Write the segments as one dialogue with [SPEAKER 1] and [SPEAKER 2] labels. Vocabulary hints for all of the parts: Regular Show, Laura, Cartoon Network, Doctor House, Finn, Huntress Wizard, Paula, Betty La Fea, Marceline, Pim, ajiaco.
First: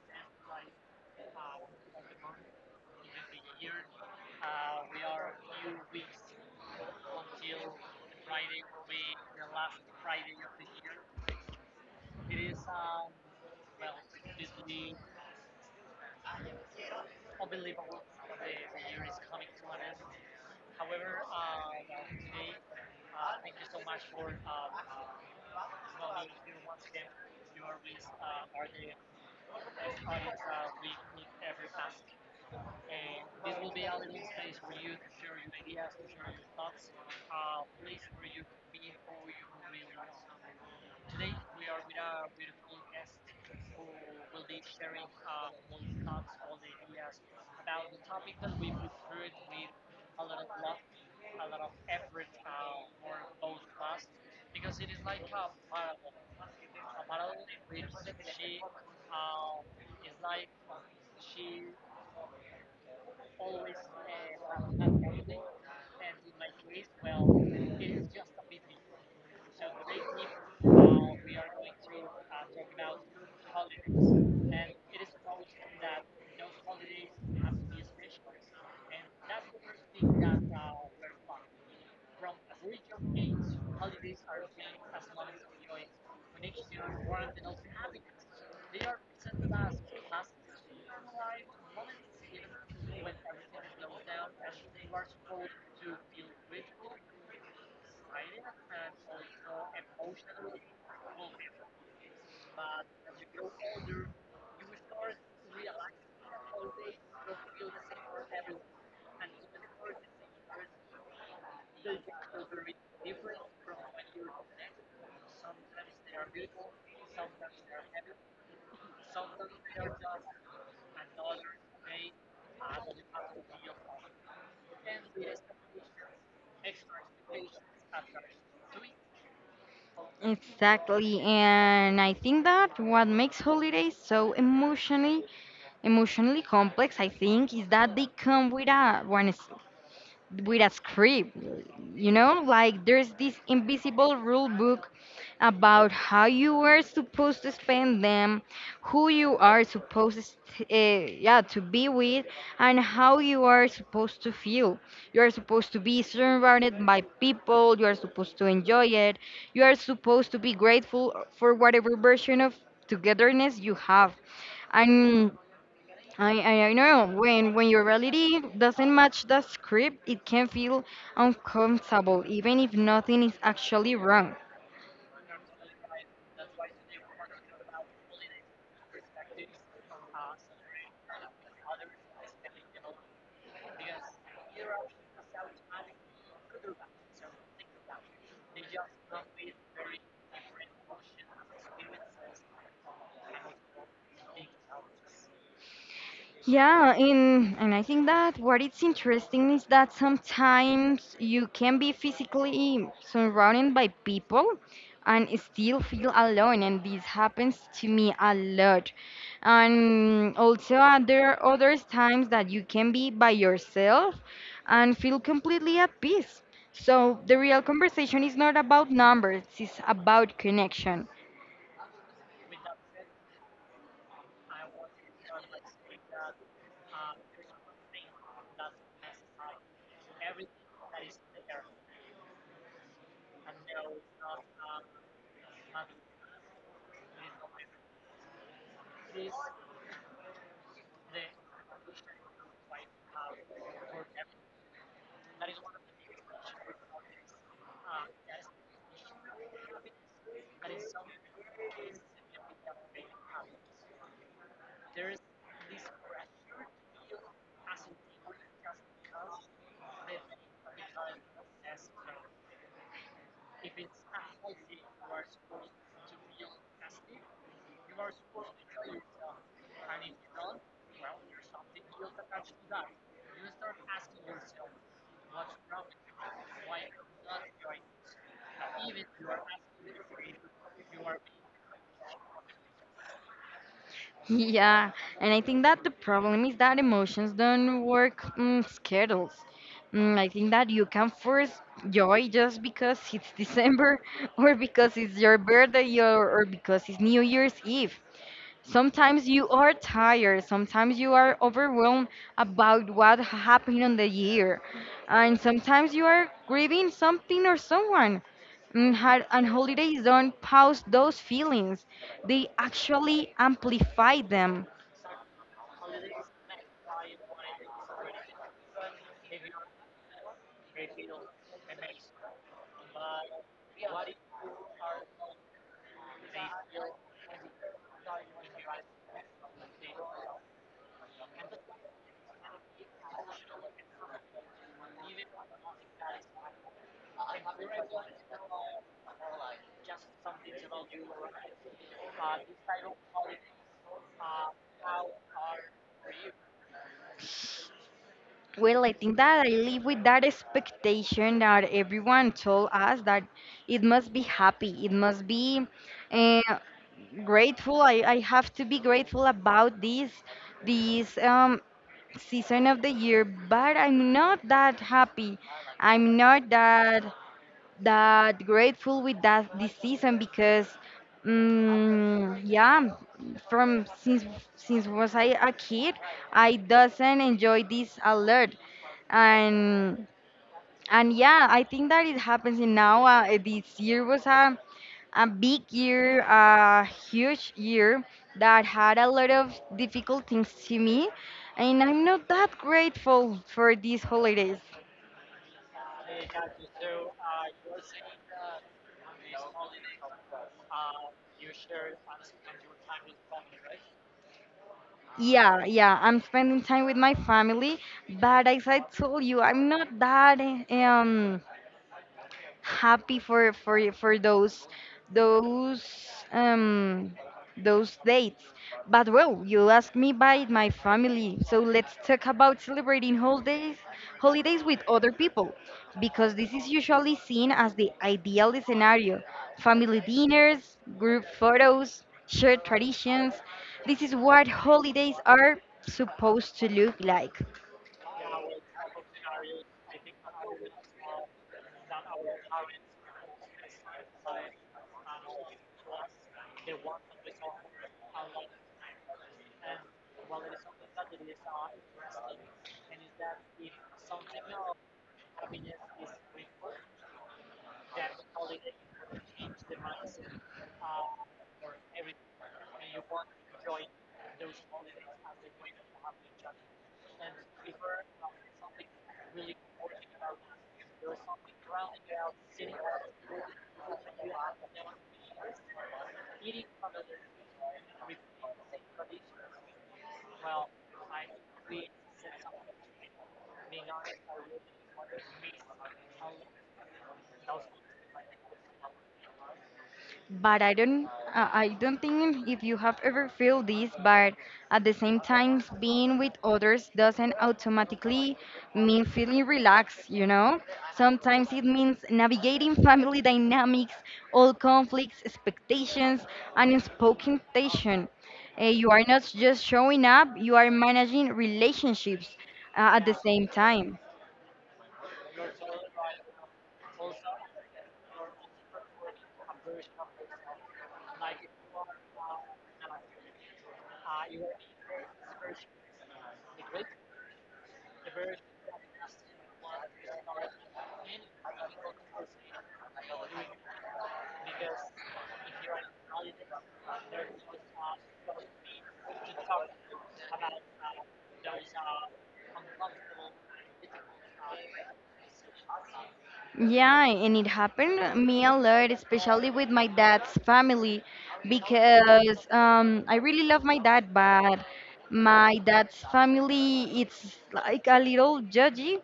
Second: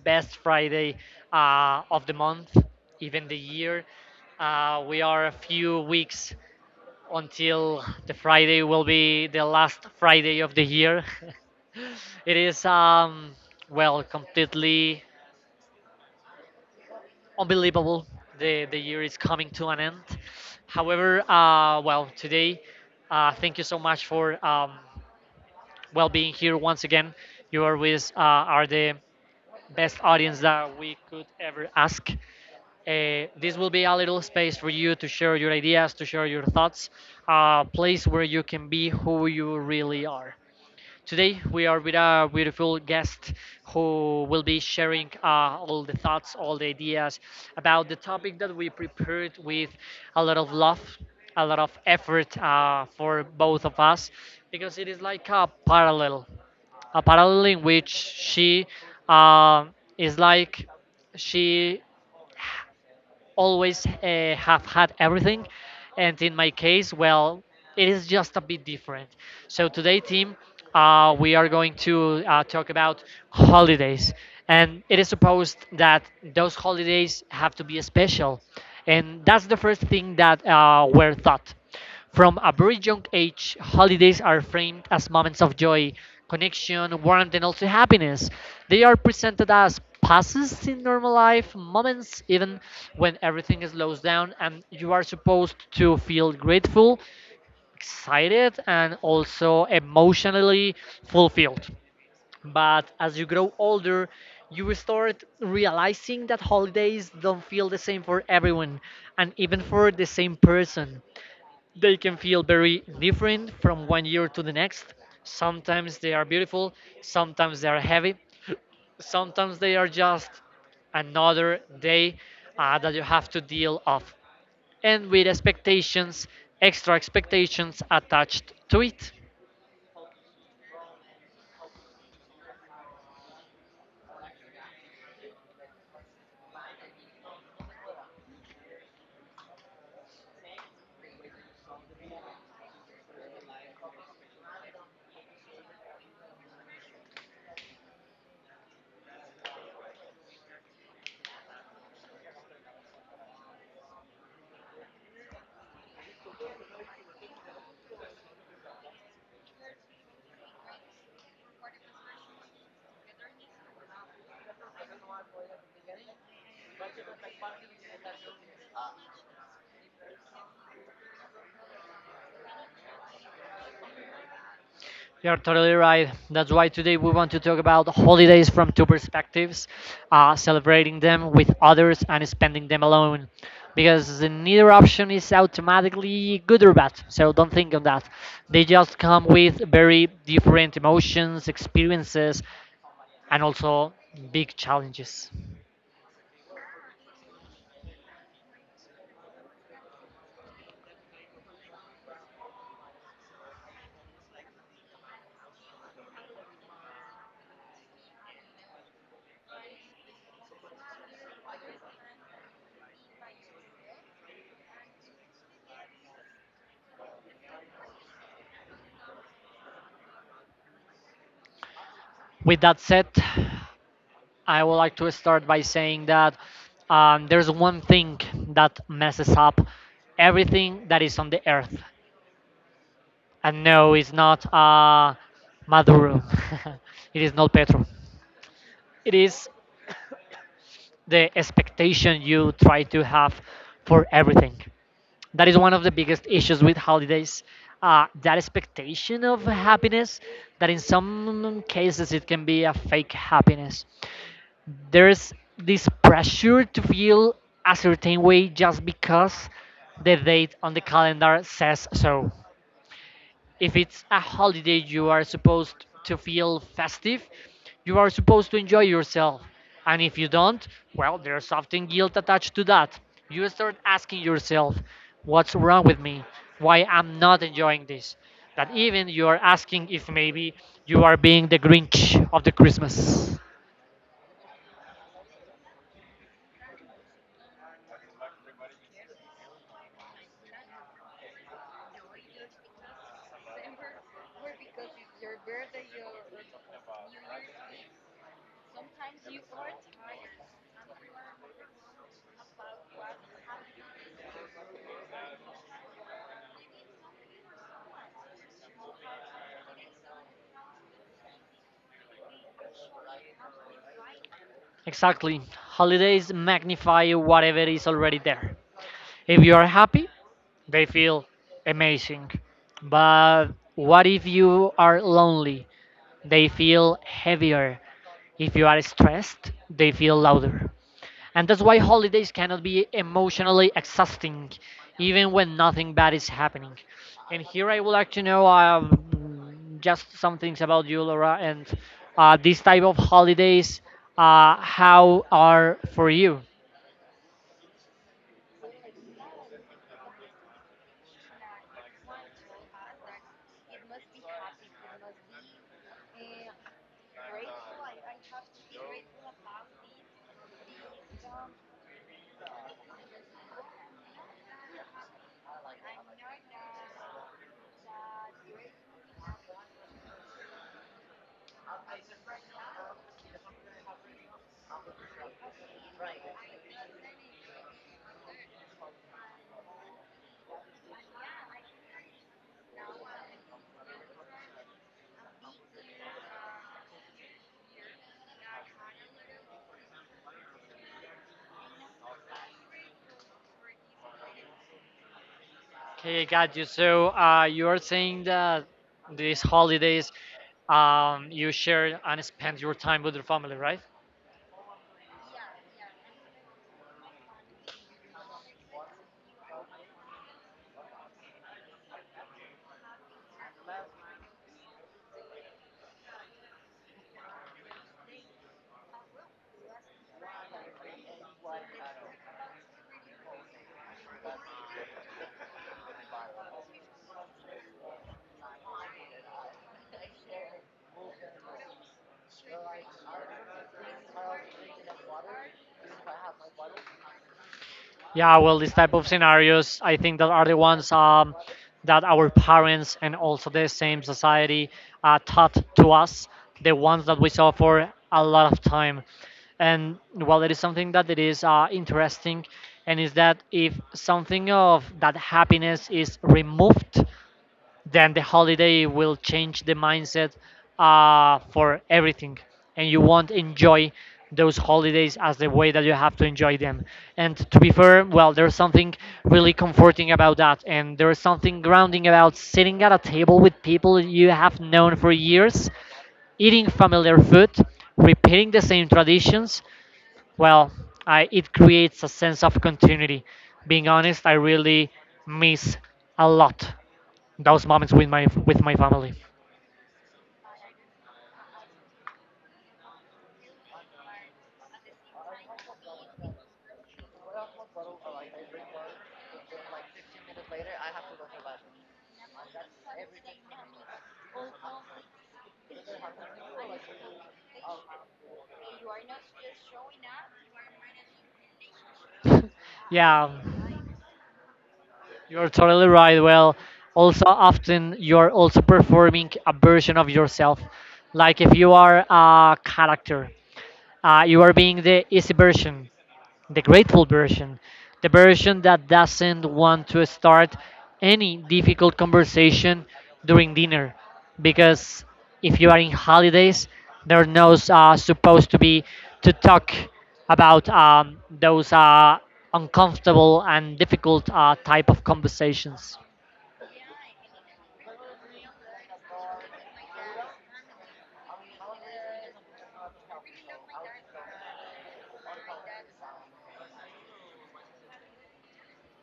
[SPEAKER 1] best Friday of the month, even the year. We are a few weeks until the Friday will be the last Friday of the year. It is, well, completely unbelievable. The year is coming to an end. However, well, today, thank you so much for well being here once again. You always are the best audience that we could ever ask. This will be a little space for you to share your ideas, to share your thoughts, a place where you can be who you really are. Today we are with a beautiful guest who will be sharing all the thoughts, all the ideas about the topic that we prepared with a lot of love, a lot of effort for both of us, because it is like a parallel in which she um, is like she always have had everything, and in my case, well, it is just a bit different. So today, team, we are going to talk about holidays, and it is supposed that those holidays have to be special. And that's the first thing that were thought. From a very young age, holidays are framed as moments of joy, connection, warmth, and also happiness. They are presented as passes in normal life, moments even when everything slows down, and you are supposed to feel grateful, excited, and also emotionally fulfilled. But as you grow older, you start realizing that holidays don't feel the same for everyone, and even for the same person. They can feel very different from one year to the next. Sometimes they are beautiful, sometimes they are heavy, sometimes they are just another day that you have to deal of, and with expectations, extra expectations attached to it.
[SPEAKER 2] Exactly, and I think that what makes holidays so emotionally complex, I think, is that they come with a one with a script. You know, like there's this invisible rule book about how you are supposed to spend them, who you are supposed to, yeah, to be with, and how you are supposed to feel. You are supposed to be surrounded by people, you are supposed to enjoy it, you are supposed to be grateful for whatever version of togetherness you have. And I know, when your reality doesn't match the script, it can feel uncomfortable, even if nothing is actually wrong.
[SPEAKER 1] You're totally right. That's why today we want to talk about holidays from two perspectives, celebrating them with others and spending them alone. Because neither option is automatically good or bad, so don't think on that. They just come with very different emotions, experiences, and also big challenges.
[SPEAKER 2] Yeah, and I think that what it's interesting is that sometimes you can be physically surrounded by people and still feel alone, and this happens to me a lot. And also, there are other times that you can be by yourself and feel completely at peace. So the real conversation is not about numbers; it's about connection.
[SPEAKER 1] With that said, I would like to start by saying that there's one thing that messes up everything that is on the earth. And no, it's not Maduro. It is not Petro. It is the expectation you try to have for everything. That is one of the biggest issues with holidays. That expectation of happiness, that in some cases it can be a fake happiness. There's this pressure to feel a certain way just because the date on the calendar says so. If it's a holiday, you are supposed to feel festive, you are supposed to enjoy yourself. And if you don't, well, there's often guilt attached to that. You start asking yourself, what's wrong with me? Why I'm not enjoying this? That even you are asking if maybe you are being the Grinch of the Christmas.
[SPEAKER 2] Yeah, and I think that the problem is that emotions don't work schedules. I think that you can force joy just because it's December, or because it's your birthday, or because it's New Year's Eve. Sometimes you are tired, sometimes you are overwhelmed about what happened on the year, and sometimes you are grieving something or someone. And and holidays don't pause those feelings, they actually amplify them.
[SPEAKER 1] Exactly, holidays magnify whatever is already there. If you are happy, they feel amazing. But what if you are lonely? They feel heavier. If you are stressed, they feel louder. And that's why holidays cannot be emotionally exhausting, even when nothing bad is happening. And here I would like to know just some things about you, Laura, and these type of holidays. How are for you?
[SPEAKER 2] Well, I think that I live with that expectation that everyone told us that it must be happy, it must be uh, grateful. I have to be grateful about this season of the year, but I'm not that happy. I'm not that grateful with that this season because, yeah, from since was I a kid, I doesn't enjoy this a lot, and and yeah, I think that it happens in now. This year was a big year, a huge year that had a lot of difficult things to me, and I'm not that grateful for these holidays.
[SPEAKER 1] Okay, I got you. So you are saying that these holidays, you share and spend your time with your family, right?
[SPEAKER 2] Yeah, yeah, I'm spending time with my family, but as I told you, I'm not that happy for for those those um those dates. But well, you asked me by my family, so let's talk about celebrating holidays with other people, because this is usually seen as the ideal scenario. Family dinners, group photos, shared traditions. This is what holidays are supposed to look like.
[SPEAKER 1] Yeah, well, these type of scenarios, I think that are the ones that our parents and also the same society taught to us, the ones that we saw for a lot of time. And well, it is something that it is interesting, and is that if something of that happiness is removed, then the holiday will change the mindset for everything, and you won't enjoy those holidays as the way that you have to enjoy them. And to be fair, well, there's something really comforting about that, and there's something grounding about sitting at a table with people you have known for years, eating familiar food, repeating the same traditions. Well, I, it creates a sense of continuity. Being honest, I really miss a lot those moments with my family.
[SPEAKER 2] But I don't, I don't think if you have ever felt this, but at the same time, being with others doesn't automatically mean feeling relaxed, you know? Sometimes it means navigating family dynamics, all conflicts, expectations, and unspoken tension. You are not just showing up, you are managing relationships at the
[SPEAKER 1] Yeah,
[SPEAKER 2] same time.
[SPEAKER 1] you're totally right. Well, also often you're also performing a version of yourself. Like if you are a character, you are being the easy version, the grateful version, the version that doesn't want to start any difficult conversation during dinner. Because if you are in holidays, there are no supposed to be to talk about those uncomfortable and difficult type of conversations.
[SPEAKER 2] Yeah, and it happened me a lot, especially with my dad's family, because I really love my dad, but my dad's family it's like a little judgy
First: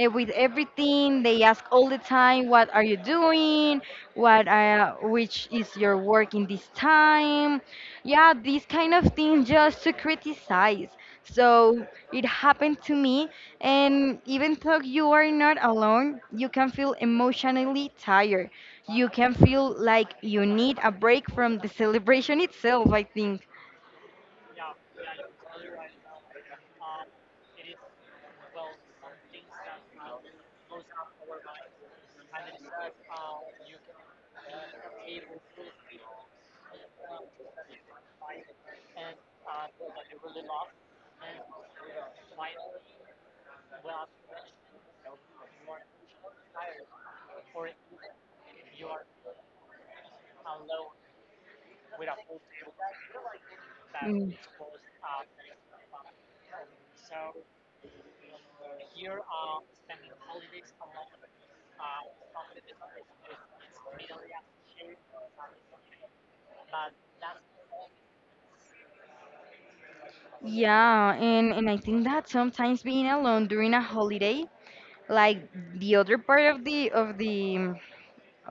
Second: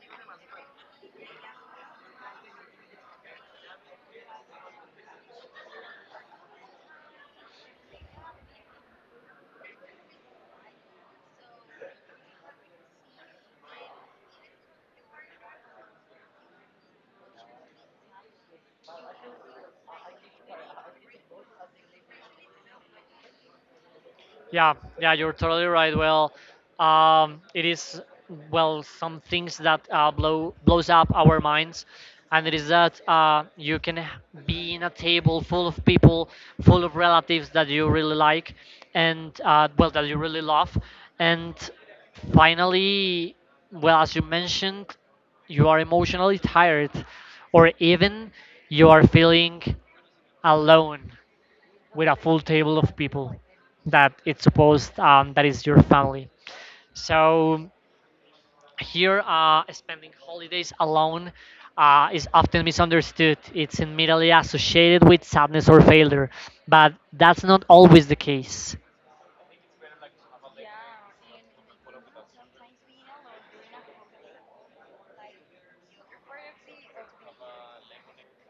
[SPEAKER 2] with everything. They ask all the time, "What are you doing? What Which is your work in this time?" Yeah, these kind of things just to criticize. So it happened to me, and even though you are not alone, you can feel emotionally tired, you can feel like you need a break from the celebration itself, I think.
[SPEAKER 1] Yeah, yeah, you're totally right. Well, it is, well, some things that blows up our minds. And it is that you can be in a table full of people, full of relatives that you really like, and well that you really love, and finally, well, as you mentioned, you are emotionally tired, or even you are feeling alone with a full table of people that
[SPEAKER 2] Mm.
[SPEAKER 1] it's supposed that is your family. So here, spending holidays alone is often misunderstood. It's immediately associated with sadness or failure, but that's not always the case.
[SPEAKER 2] Yeah, and I think that sometimes being alone during a holiday, like the other part of the of the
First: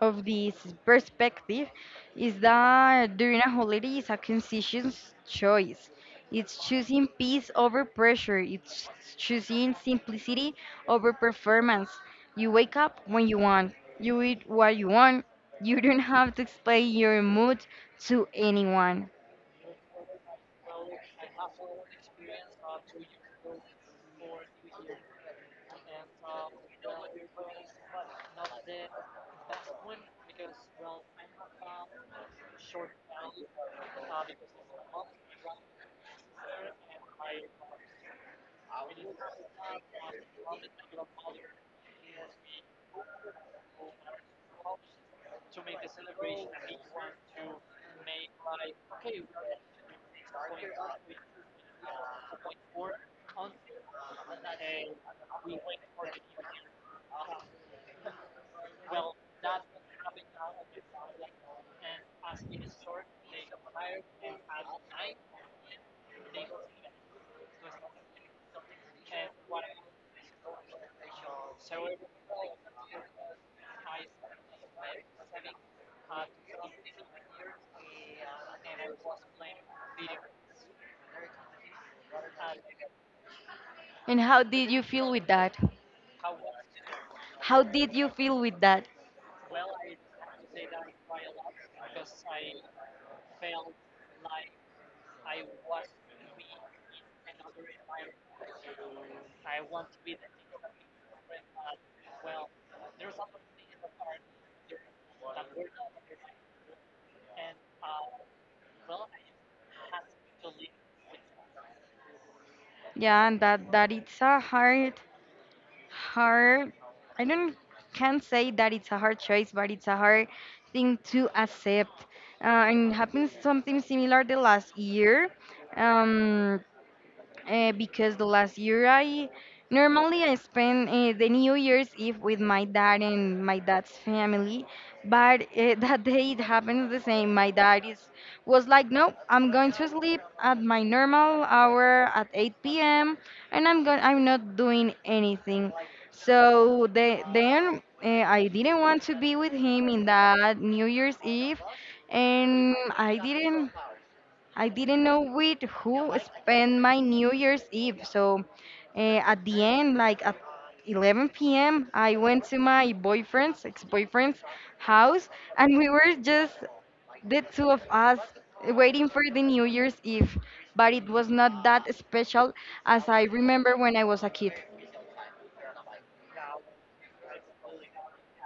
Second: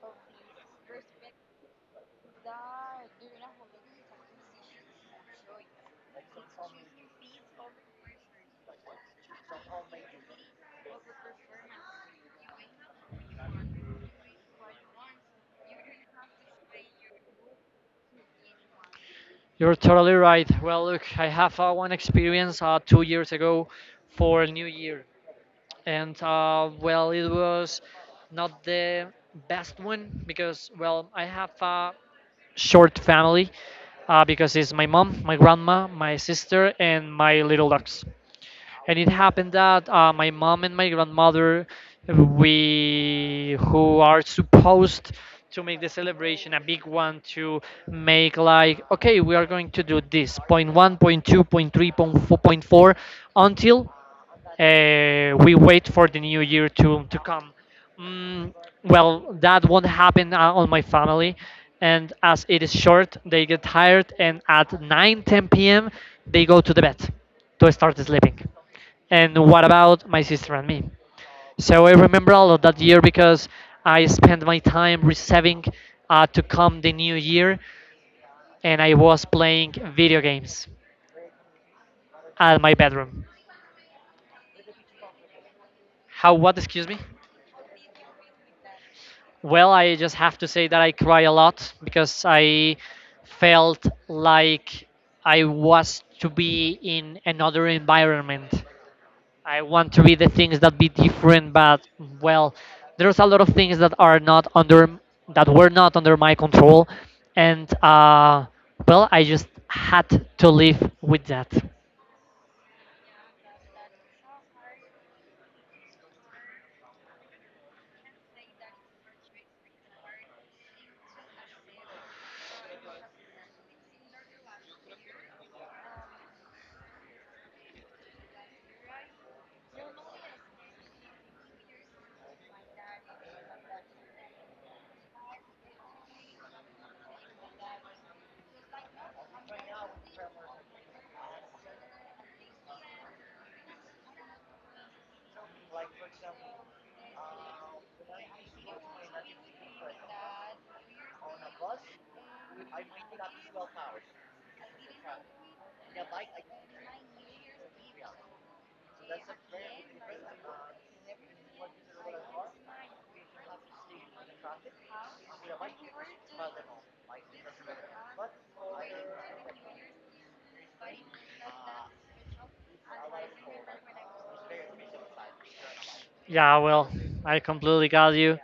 [SPEAKER 2] of this perspective, is that during a holiday is a conscious choice. It's choosing peace over pressure. It's choosing simplicity over performance. You wake up when you want. You eat what you want. You don't have to explain your mood to anyone.
[SPEAKER 1] You're totally right. Well, look, I have one experience 2 years ago for New Year, and well, it was not the best one, because well, I have short family, because it's my mom, my grandma, my sister, and my little dogs. And it happened that my mom and my grandmother, we, who are supposed to make the celebration a big one, to make like, okay, we are going to do this point one, point two, point three, point four, point four until we wait for the new year to come. Mm, well, that won't happen on my family, and as it is short, they get tired, and at 9:10 p.m. they go to the bed to start sleeping. And what about my sister and me? So I remember all of that year, because I spent my time receiving to come the new year, and I was playing video games at my bedroom.
[SPEAKER 2] And how did you feel with that?
[SPEAKER 1] How? What? Excuse me.
[SPEAKER 2] How did you feel with that?
[SPEAKER 1] Well, I just have to say that I cry a lot, because I felt like I was to be in another environment. I want to be the things that be different, but well, there's a lot of things that are not under that were not under my control, and well, I just had to live with that.
[SPEAKER 2] Yeah, and that that it's a hard, hard. I don't, can't say that it's a hard choice, but it's a hard thing to accept. And happened something similar the last year. Um, because the last year I normally I spend the New Year's Eve with my dad and my dad's family, but that day it happened the same. My dad is Was like, no, I'm going to sleep at my normal hour at 8 p.m. and I'm not doing anything. So then I didn't want to be with him in that New Year's Eve, and I didn't. I didn't know with who spend my New Year's Eve. So at the end, like at 11 p.m., I went to my ex-boyfriend's house, and we were just the two of us waiting for the New Year's Eve. But it was not that special as I remember when I was a kid.
[SPEAKER 1] Yeah, well, I completely got you.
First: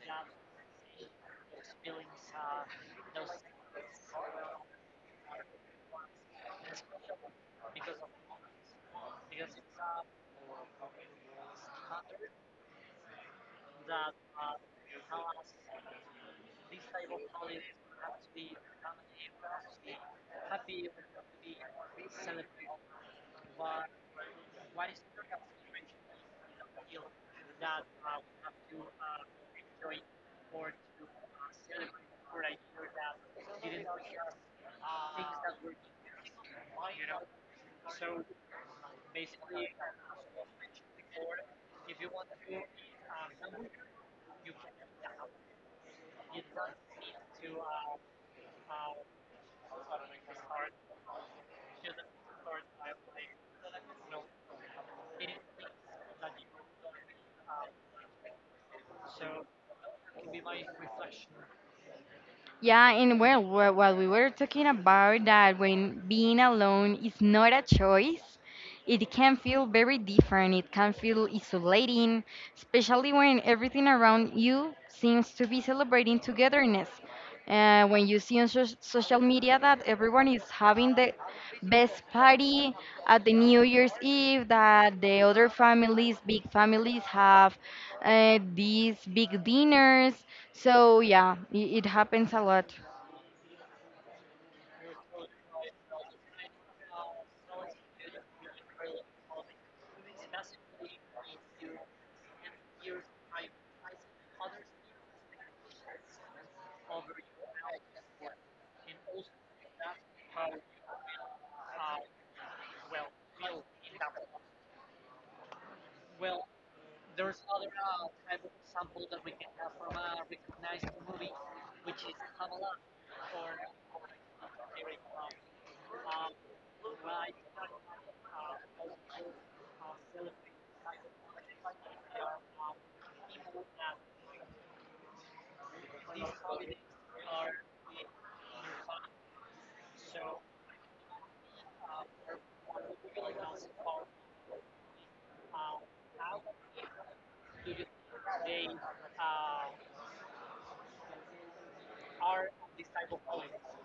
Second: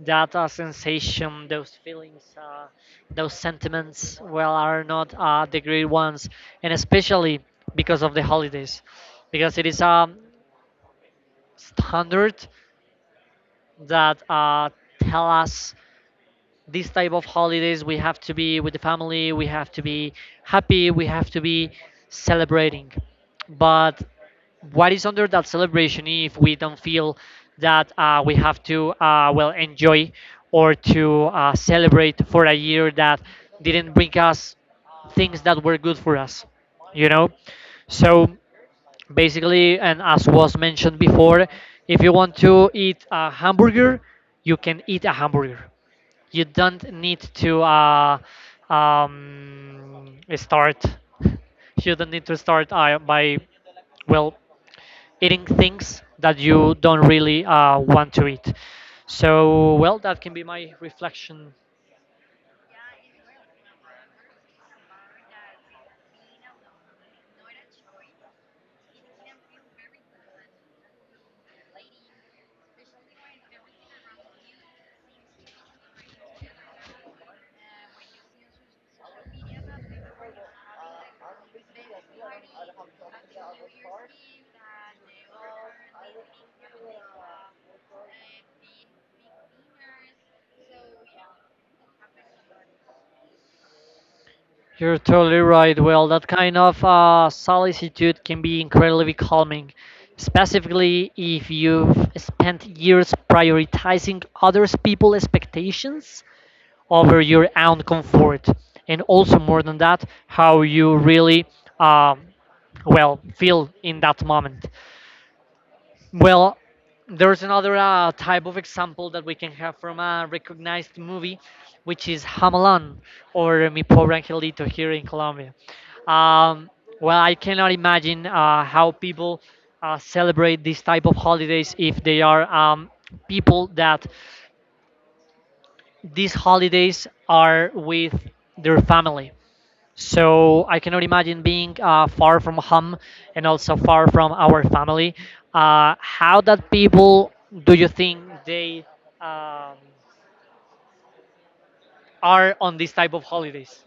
[SPEAKER 1] That sensation, those feelings, those sentiments, well, are not the great ones, and especially because of the holidays, because it is a standard that tell us this type of holidays, we have to be with the family, we have to be happy, we have to be celebrating. But what is under that celebration if we don't feel that we have to well enjoy, or to celebrate for a year that didn't bring us things that were good for us, you know? So basically, and as was mentioned before, if you want to eat a hamburger, you can eat a hamburger. You don't need to start. You don't need to start by, well, eating things that you don't really want to eat. So well, that can be my reflection.
[SPEAKER 2] Yeah, and well, what we were talking about, that when being alone is not a choice, it can feel very different, it can feel isolating, especially when everything around you seems to be celebrating togetherness. When you see on social media that everyone is having the best party at the New Year's Eve, that the other families, big families, have these big dinners. So, yeah, it happens a lot.
[SPEAKER 1] You're totally right. Well, that kind of solicitude can be incredibly calming, specifically if you've spent years prioritizing others people's expectations over your own comfort, and also more than that, how you really um, well feel in that moment. Well, there's another type of example that we can have from a recognized movie, which is Hamelon or Mi Pobre Angelito here in Colombia. Um, well, I cannot imagine how people celebrate these type of holidays if they are people that these holidays are with their family. So I cannot imagine being far from home, and also far from our family. How that people, do you think they um, are on this type of holidays?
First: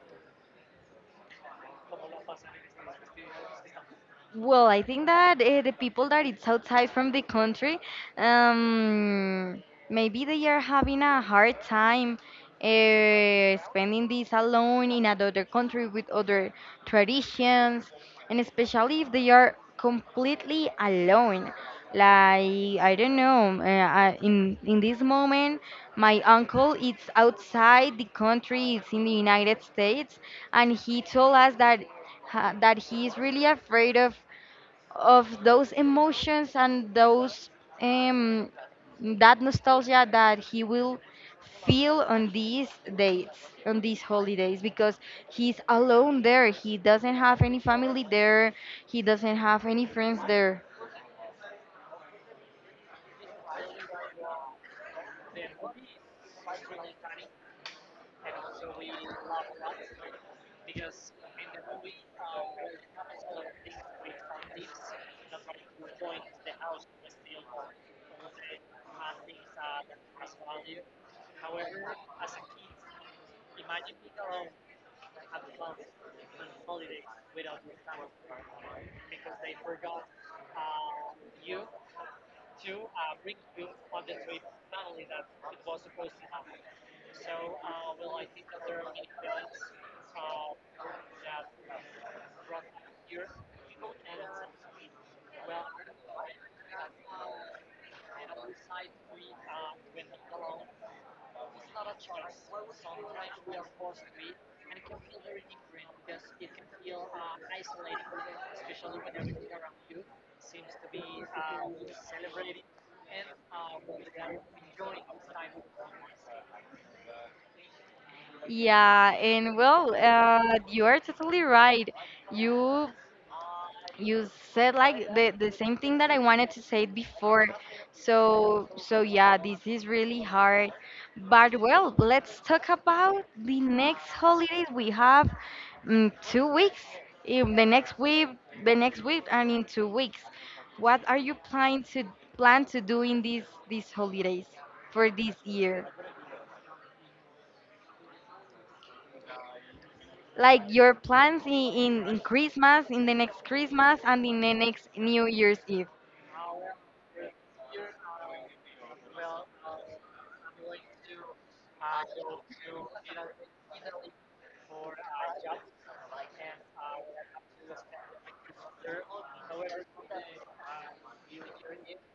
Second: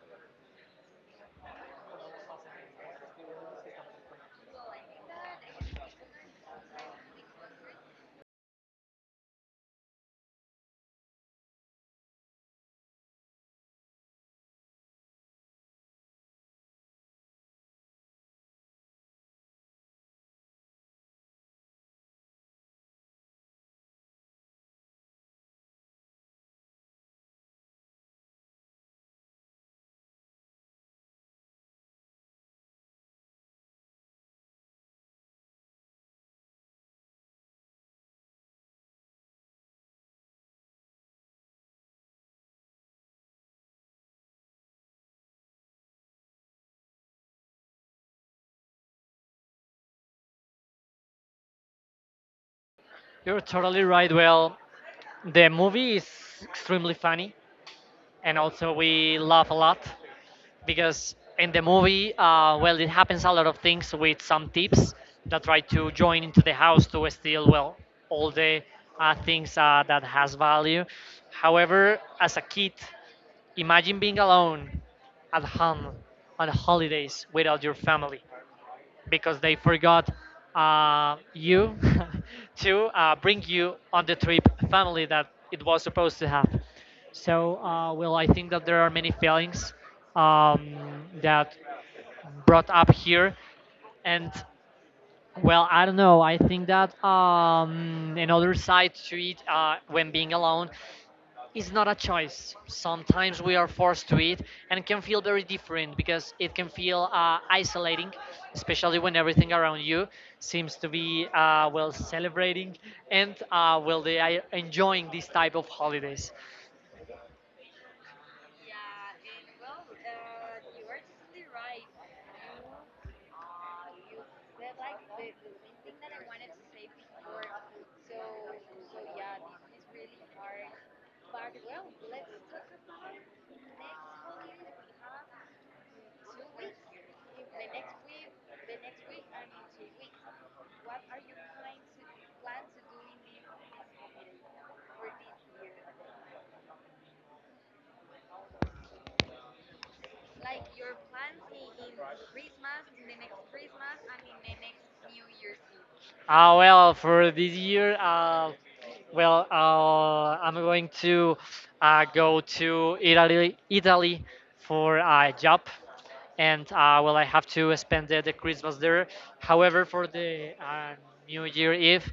[SPEAKER 2] Well, I think that the people that it's outside from the country, um, maybe they are having a hard time spending this alone in another country with other traditions, and especially if they are completely alone. Like, I don't know, in this moment my uncle is outside the country, it's in the United States, and he told us that that he is really afraid of those emotions and those um, that nostalgia that he will feel on these dates, on these holidays, because he's alone there, he doesn't have any family there, he doesn't have any friends there.
[SPEAKER 1] You're totally right. Well, the movie is extremely funny, and also we laugh a lot, because in the movie, well, it happens a lot of things with some thieves that try to join into the house to steal, well, all the things that has value. However, as a kid, imagine being alone at home on holidays without your family, because they forgot you, to bring you on the trip family that it was supposed to have. So, well, I think that there are many failings um, that brought up here, and well, I don't know. I think that another side to it when being alone it's not a choice. Sometimes we are forced to it and can feel very different because it can feel isolating, especially when everything around you seems to be well celebrating and well they are enjoying these type of holidays.
[SPEAKER 2] Yeah, and well, you are totally right. You you said like the same thing that I wanted to say before. So so yeah, this is really hard. But well, let's talk about the next holidays we have 2 weeks. In the next week, and in 2 weeks. What are you planning to plan to do in these holidays for this year? Like your plans in Christmas, in the next Christmas, and in the next New Year's Eve.
[SPEAKER 1] Well, for this year, well, I'm going to go to Italy for a job, and well, I have to spend the Christmas there. However, for the New Year Eve,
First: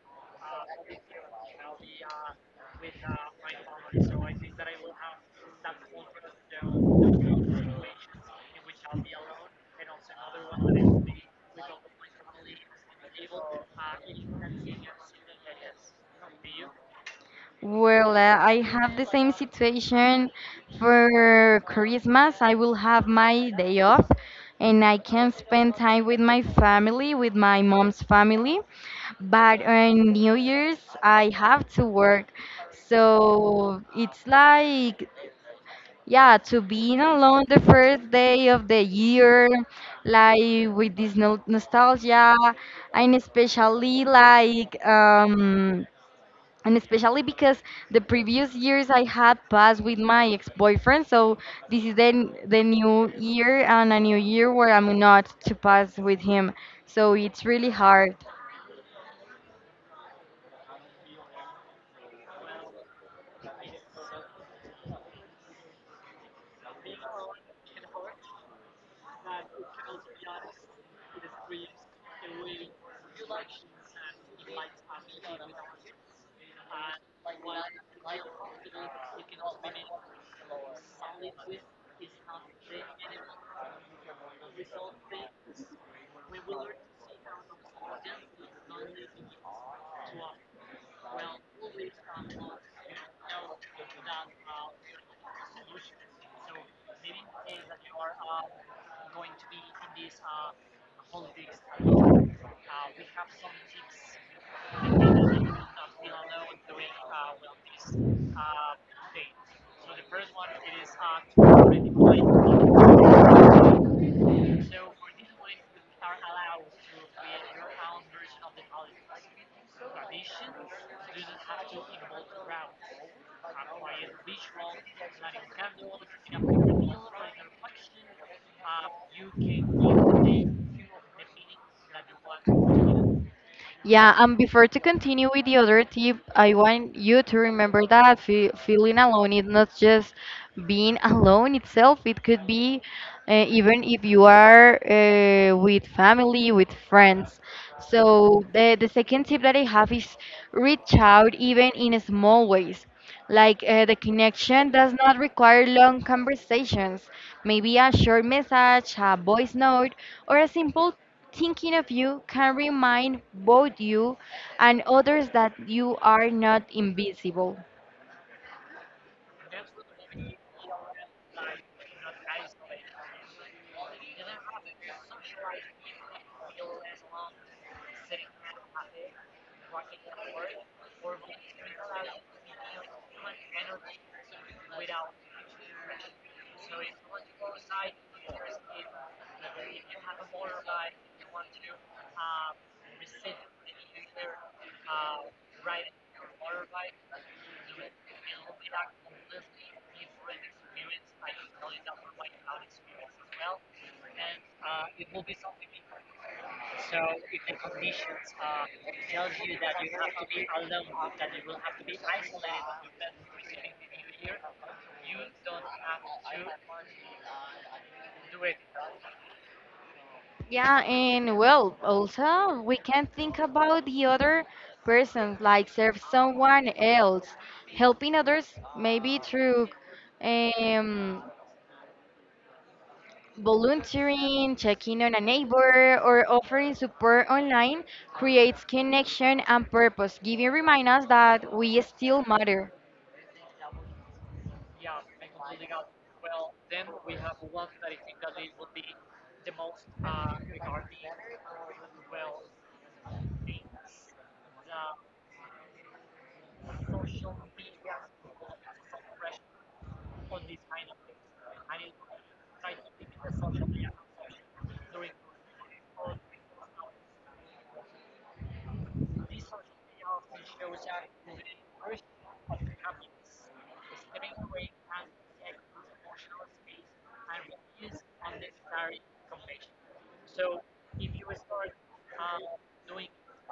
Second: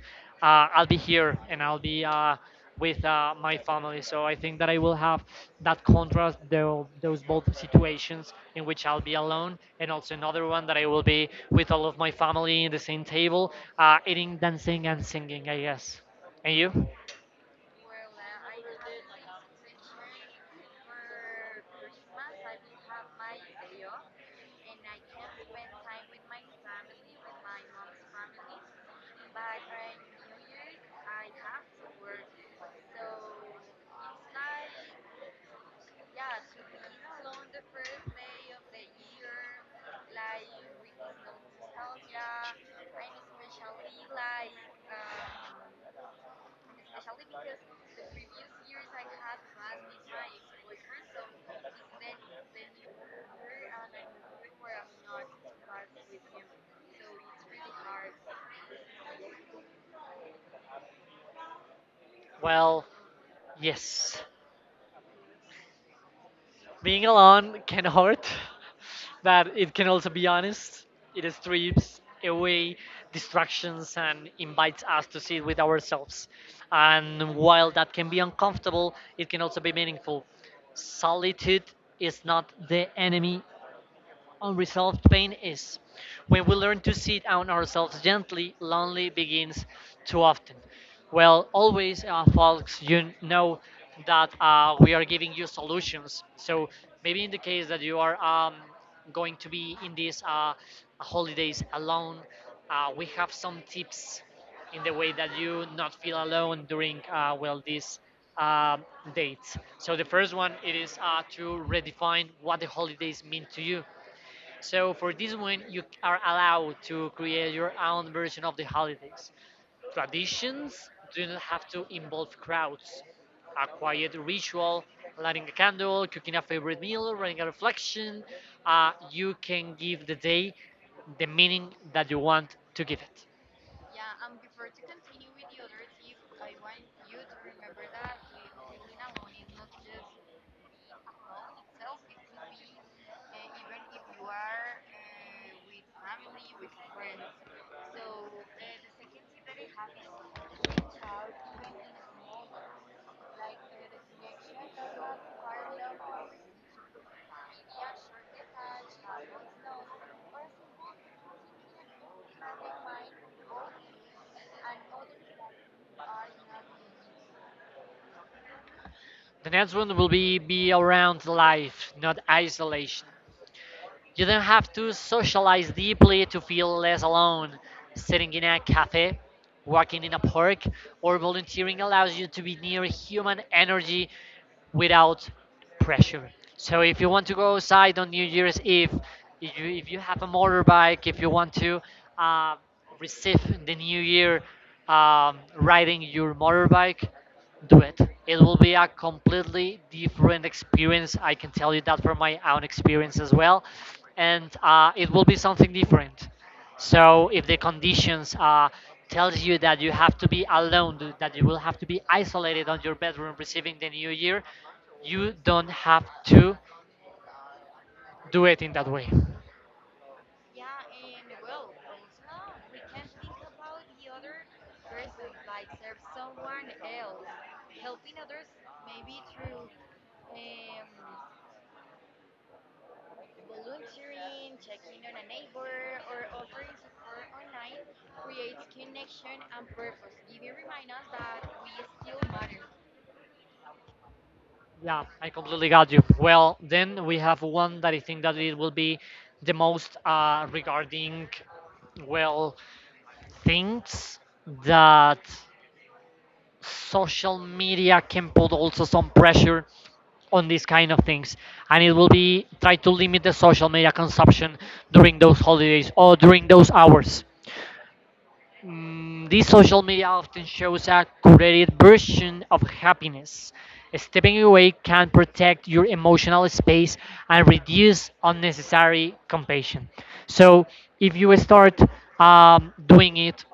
[SPEAKER 1] I'll be here and I'll be with my family. So I think that I will have that contrast, those both situations in which I'll be alone, and also another one that I will be with all of my family in the same table, eating, dancing, and singing, I guess. And you?
[SPEAKER 2] Well, I have the same situation for Christmas. I will have my day off and I can spend time with my family, with my mom's family. But on New Year's, I have to work. So it's like, yeah, to being alone the first day of the year, like with this no nostalgia, and especially like, and especially because the previous years I had passed with my ex-boyfriend, so this is then the new year and a new year where I'm not to pass with him. So it's really hard.
[SPEAKER 1] Well, yes. Being alone can hurt, but it can also be honest. It strips away distractions and invites us to sit with ourselves. And while that can be uncomfortable, it can also be meaningful. Solitude is not the enemy. Unresolved pain is. When we learn to sit on ourselves gently, lonely begins too often. Well, always, folks, you know that we are giving you solutions. So maybe in the case that you are going to be in these holidays alone, we have some tips in the way that you not feel alone during well these um dates. So the first one it is to redefine what the holidays mean to you. So for this one, you are allowed to create your own version of the holidays. Traditions do not have to involve crowds. A quiet ritual, lighting a candle, cooking a favorite meal, writing a reflection. You can give the day the meaning that you want to give it.
[SPEAKER 2] Yeah, and before to continue with the other tip, I want you to remember that fe feeling alone is not just being alone itself. It could be, even if you are with family, with friends. So the second tip that I have is reach out even in small ways. Like, the connection does not require long conversations. Maybe a short message, a voice note, or a simple "Thinking of you" can remind both you and others that you are not invisible.
[SPEAKER 1] The next one will be around life, not isolation. You don't have to socialize deeply to feel less alone. Sitting in a cafe, walking in a park, or volunteering allows you to be near human energy without pressure. So if you want to go outside on New Year's Eve, if you have a motorbike, if you want to uh, receive the New Year riding your motorbike, do it. It will be a completely different experience. I can tell you that from my own experience as well, and it will be something different. So if the conditions tells you that you have to be alone, that you will have to be isolated on your bedroom receiving the new year, you don't have to do it in that way.
[SPEAKER 2] Yeah, and well, also we can think about the other person, like serve someone else, helping others maybe through um, volunteering, checking on a neighbor, or offering support online, creates connection and purpose. Giving remind us that we still matter.
[SPEAKER 1] Yeah, I completely got you. Well, then we have one that I think that it will be the most regarding, well, things that social media can put also some pressure on these kind of things, and it will be try to limit the social media consumption during those holidays or during those hours. This social media often shows a curated version of happiness. Stepping away can protect your emotional space and reduce unnecessary compassion. So if you start doing it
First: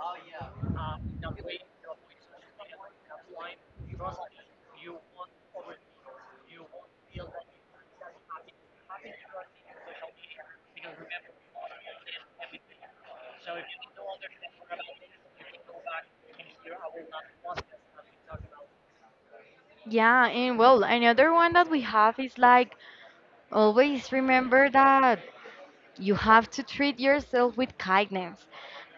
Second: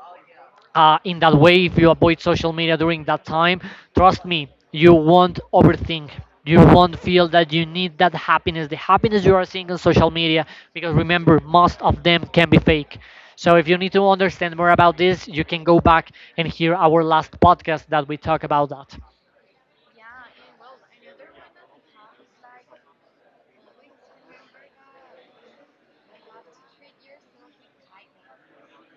[SPEAKER 1] in that way, if you avoid social media during that time, trust me, you won't overthink, you won't feel that you need that happiness, the happiness you are seeing on social media, because remember, most of them can be fake. So if you need to understand more about this, you can go back and hear our last podcast that we talk about that.
[SPEAKER 2] Yeah, and well, another one that we have is like always remember that you have to treat yourself with kindness.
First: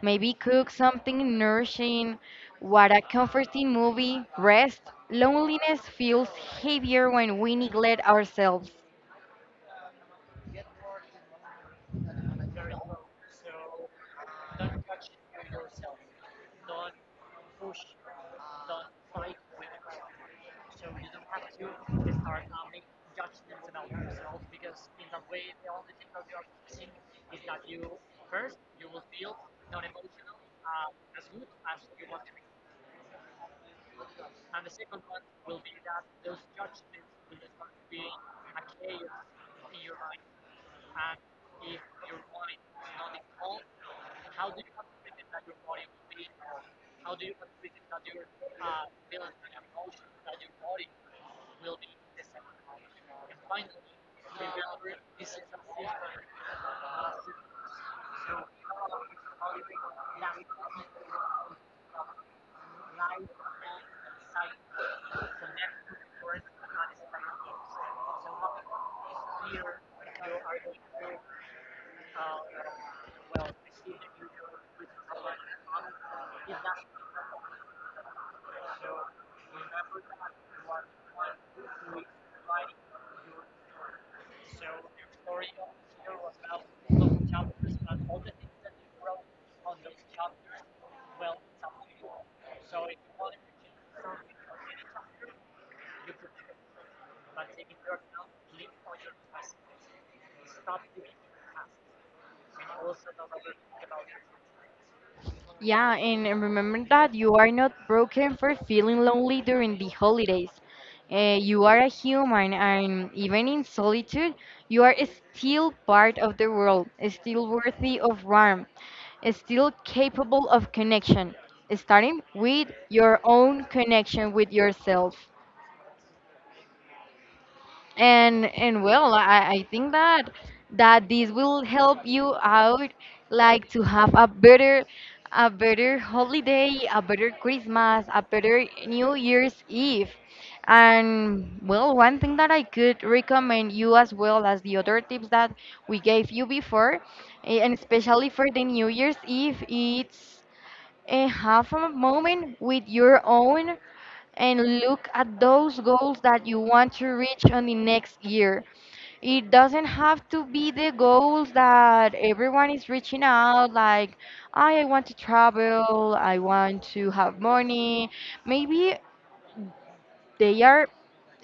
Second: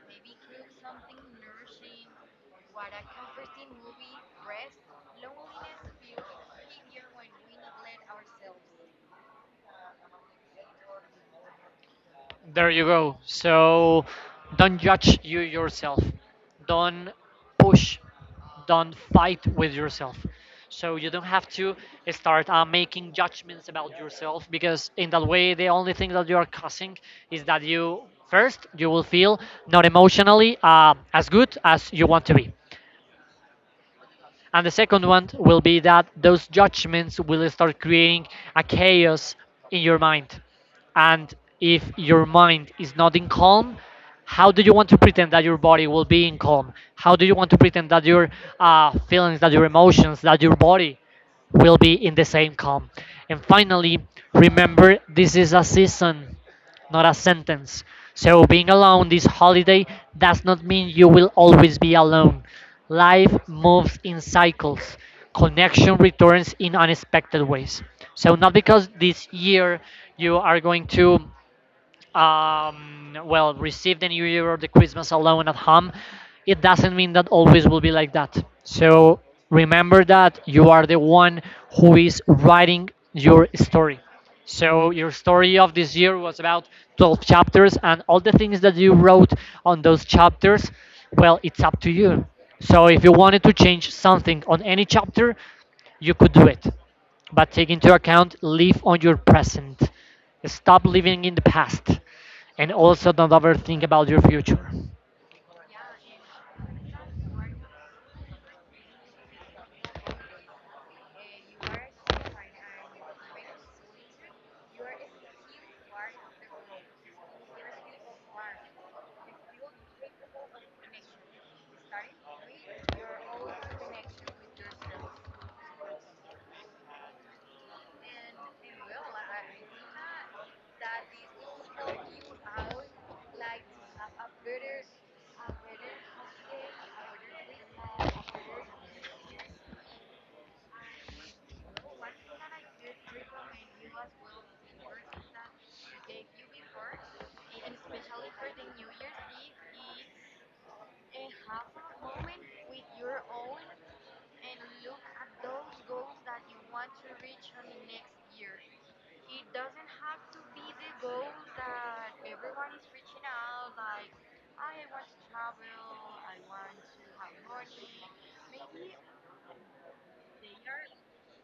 [SPEAKER 2] Maybe cook something nourishing, watch a comforting movie, rest. Loneliness feels heavier when we neglect ourselves.
[SPEAKER 1] There you go. So don't judge you yourself. Don't push. Don't fight with yourself. So you don't have to start making judgments about yourself, because in that way the only thing that you are causing is that you, first, you will feel not emotionally as good as you want to be. And the second one will be that those judgments will start creating a chaos in your mind. And if your mind is not in calm, how do you want to pretend that your body will be in calm? How do you want to pretend that your feelings, that your emotions, that your body will be in the same calm? And finally, remember, this is a season, not a sentence. So being alone this holiday does not mean you will always be alone. Life moves in cycles. Connection returns in unexpected ways. So not because this year you are going to well, received the New Year or the Christmas alone at home, it doesn't mean that always will be like that. So remember that you are the one who is writing your story. So your story of this year was about 12 chapters, and all the things that you wrote on those chapters, well, it's up to you. So if you wanted to change something on any chapter, you could do it. But take into account, live on your present. Stop living in the past, and also don't overthink about your future.
[SPEAKER 2] Yeah, and remember that you are not broken for feeling lonely during the holidays. You are a human, and even in solitude, you are still part of the world, still worthy of warmth, still capable of connection, starting with your own connection with yourself. And well, I think that that this will help you out, like to have a better, a better holiday, a better Christmas, a better New Year's Eve. And well, one thing that I could recommend you, as well as the other tips that we gave you before, and especially for the New Year's Eve, it's, have a moment with your own and look at those goals that you want to reach on the next year. It doesn't have to be the goals that everyone is reaching out, like, "Ah, I want to travel, I want to have money." Maybe they are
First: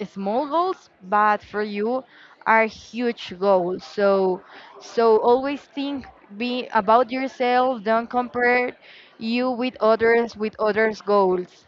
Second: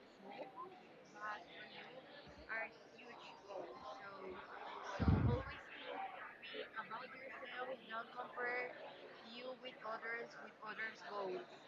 [SPEAKER 2] small goals, but for you are huge goals. So, so always think be about yourself. Don't compare you with others, with others' goals.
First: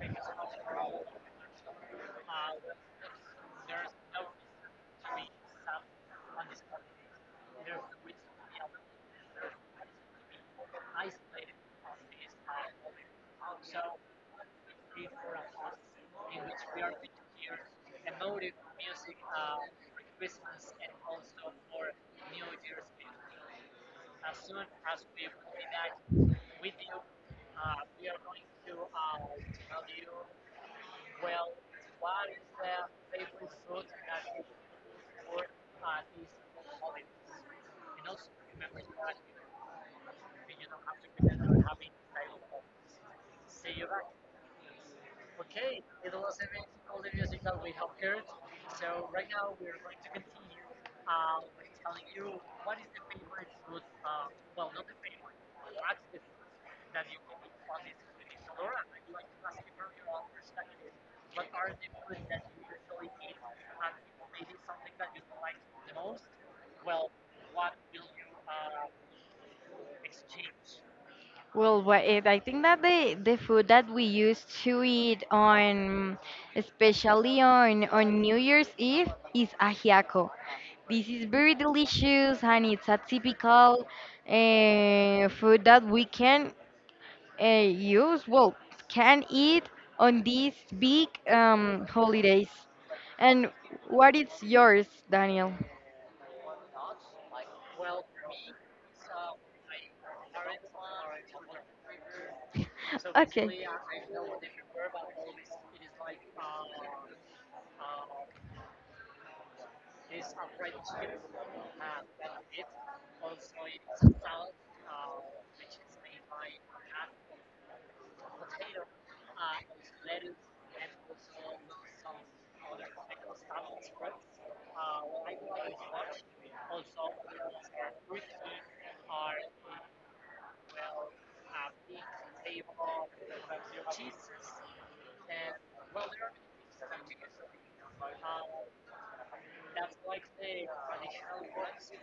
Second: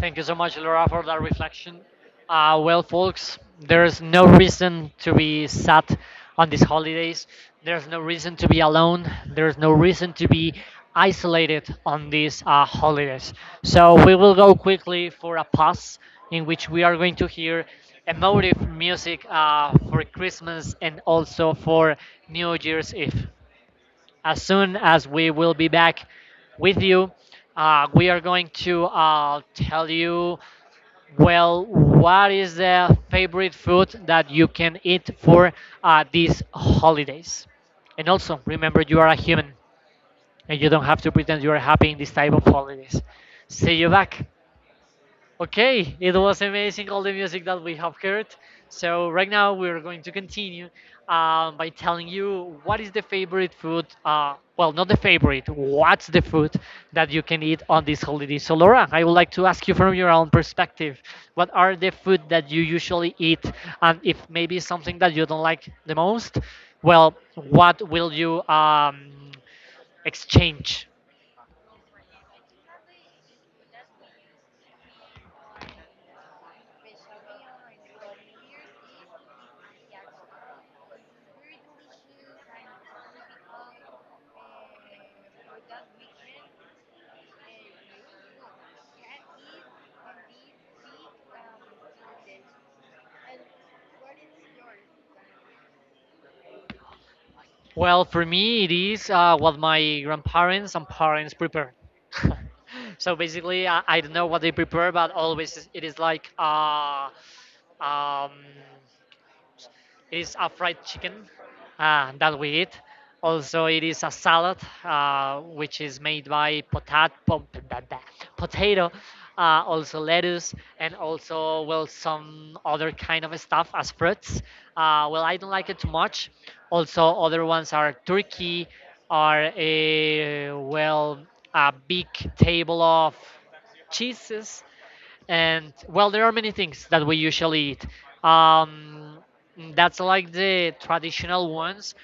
[SPEAKER 1] Thank you so much, Laura, for that reflection. Well, folks, there's no reason to be sad on these holidays. There's no reason to be alone. There's no reason to be isolated on these holidays. So we will go quickly for a pause in which we are going to hear emotive music for Christmas and also for New Year's Eve. As soon as we will be back with you, we are going to tell you, well, what is the favorite food that you can eat for these holidays? And also, remember, you are a human and you don't have to pretend you are happy in this type of holidays. See you back. Okay, it was amazing all the music that we have heard. So right now we're going to continue by telling you what is the favorite food. Well, not the favorite. What's the food that you can eat on this holiday? So Laura, I would like to ask you from your own perspective, what are the food that you usually eat, and if maybe something that you don't like the most, well, what will you exchange?
[SPEAKER 2] Well, what it, I think that the food that we used to eat on, especially on New Year's Eve, is ajiaco. This is very delicious and it's a typical, food that we can use. Well, can eat on these big holidays. And what is yours, Daniel?
[SPEAKER 1] Well, for me, it is what my grandparents and parents prepare. So basically,
[SPEAKER 2] Okay.
[SPEAKER 1] I don't know what they prepare, but always it is like um, it is a fried chicken that we eat. Also, it is a salad which is made by da- da- potato, also lettuce, and also well some other kind of stuff as fruits. Well, I don't like it too much. Also, other ones are turkey, are a well a big table of cheeses, and well there are many things that we usually eat, um, that's like the traditional ones.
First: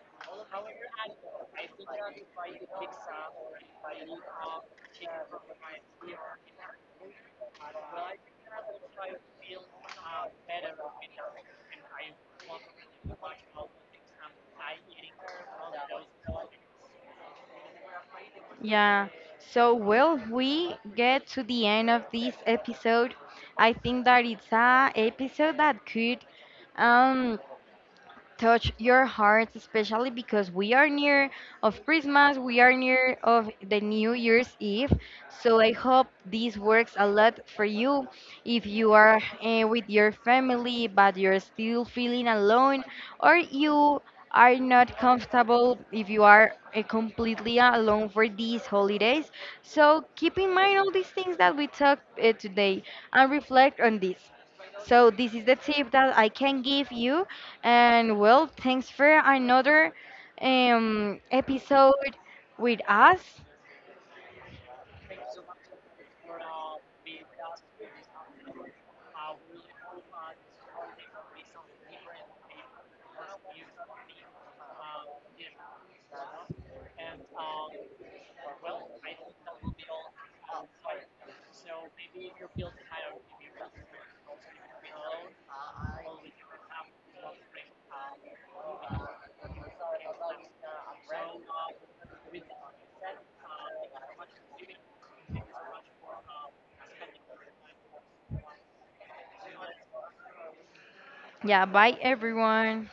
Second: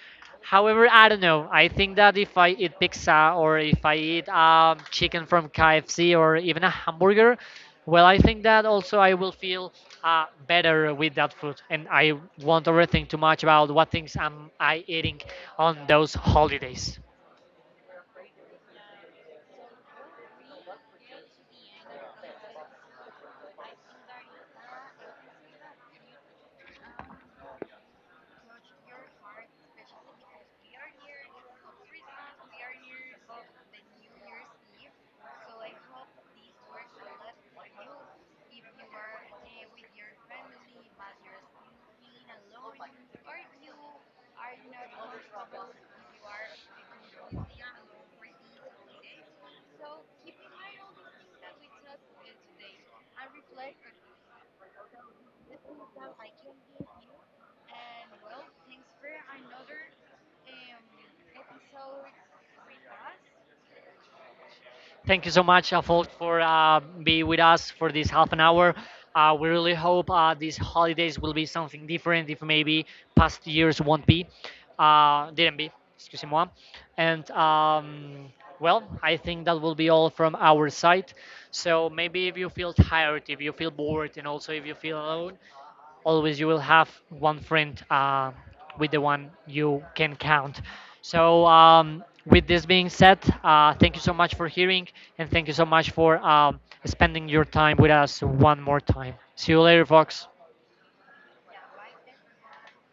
[SPEAKER 1] However, I don't know, I think that if I eat pizza, or if I eat chicken from KFC, or even a hamburger, well I think that also I will feel better with that food, and I won't overthink too much about what things am I eating on those holidays.
[SPEAKER 2] Yeah. So, well, we get to the end of this episode. I think that it's a episode that could um touch your hearts, especially because we are near of Christmas, we are near of the New Year's Eve. So I hope this works a lot for you. If you are with your family but you're still feeling alone, or you are not comfortable if you are completely alone for these holidays. So keep in mind all these things that we talked today and reflect on this. So this is the tip that I can give you. And well, thanks for another episode with us.
[SPEAKER 1] Thank you so much, folks, for being with us for this 1/2 an hour. We really hope these holidays will be something different if maybe past years won't be, didn't be, excuse me. And well, I think that will be all from our side. So maybe if you feel tired, if you feel bored, and also if you feel alone, always you will have one friend with the one you can count. So, with this being said, thank you so much for hearing, and thank you so much for spending your time with us one more time. See you later, folks.
[SPEAKER 2] Yeah, bye everyone.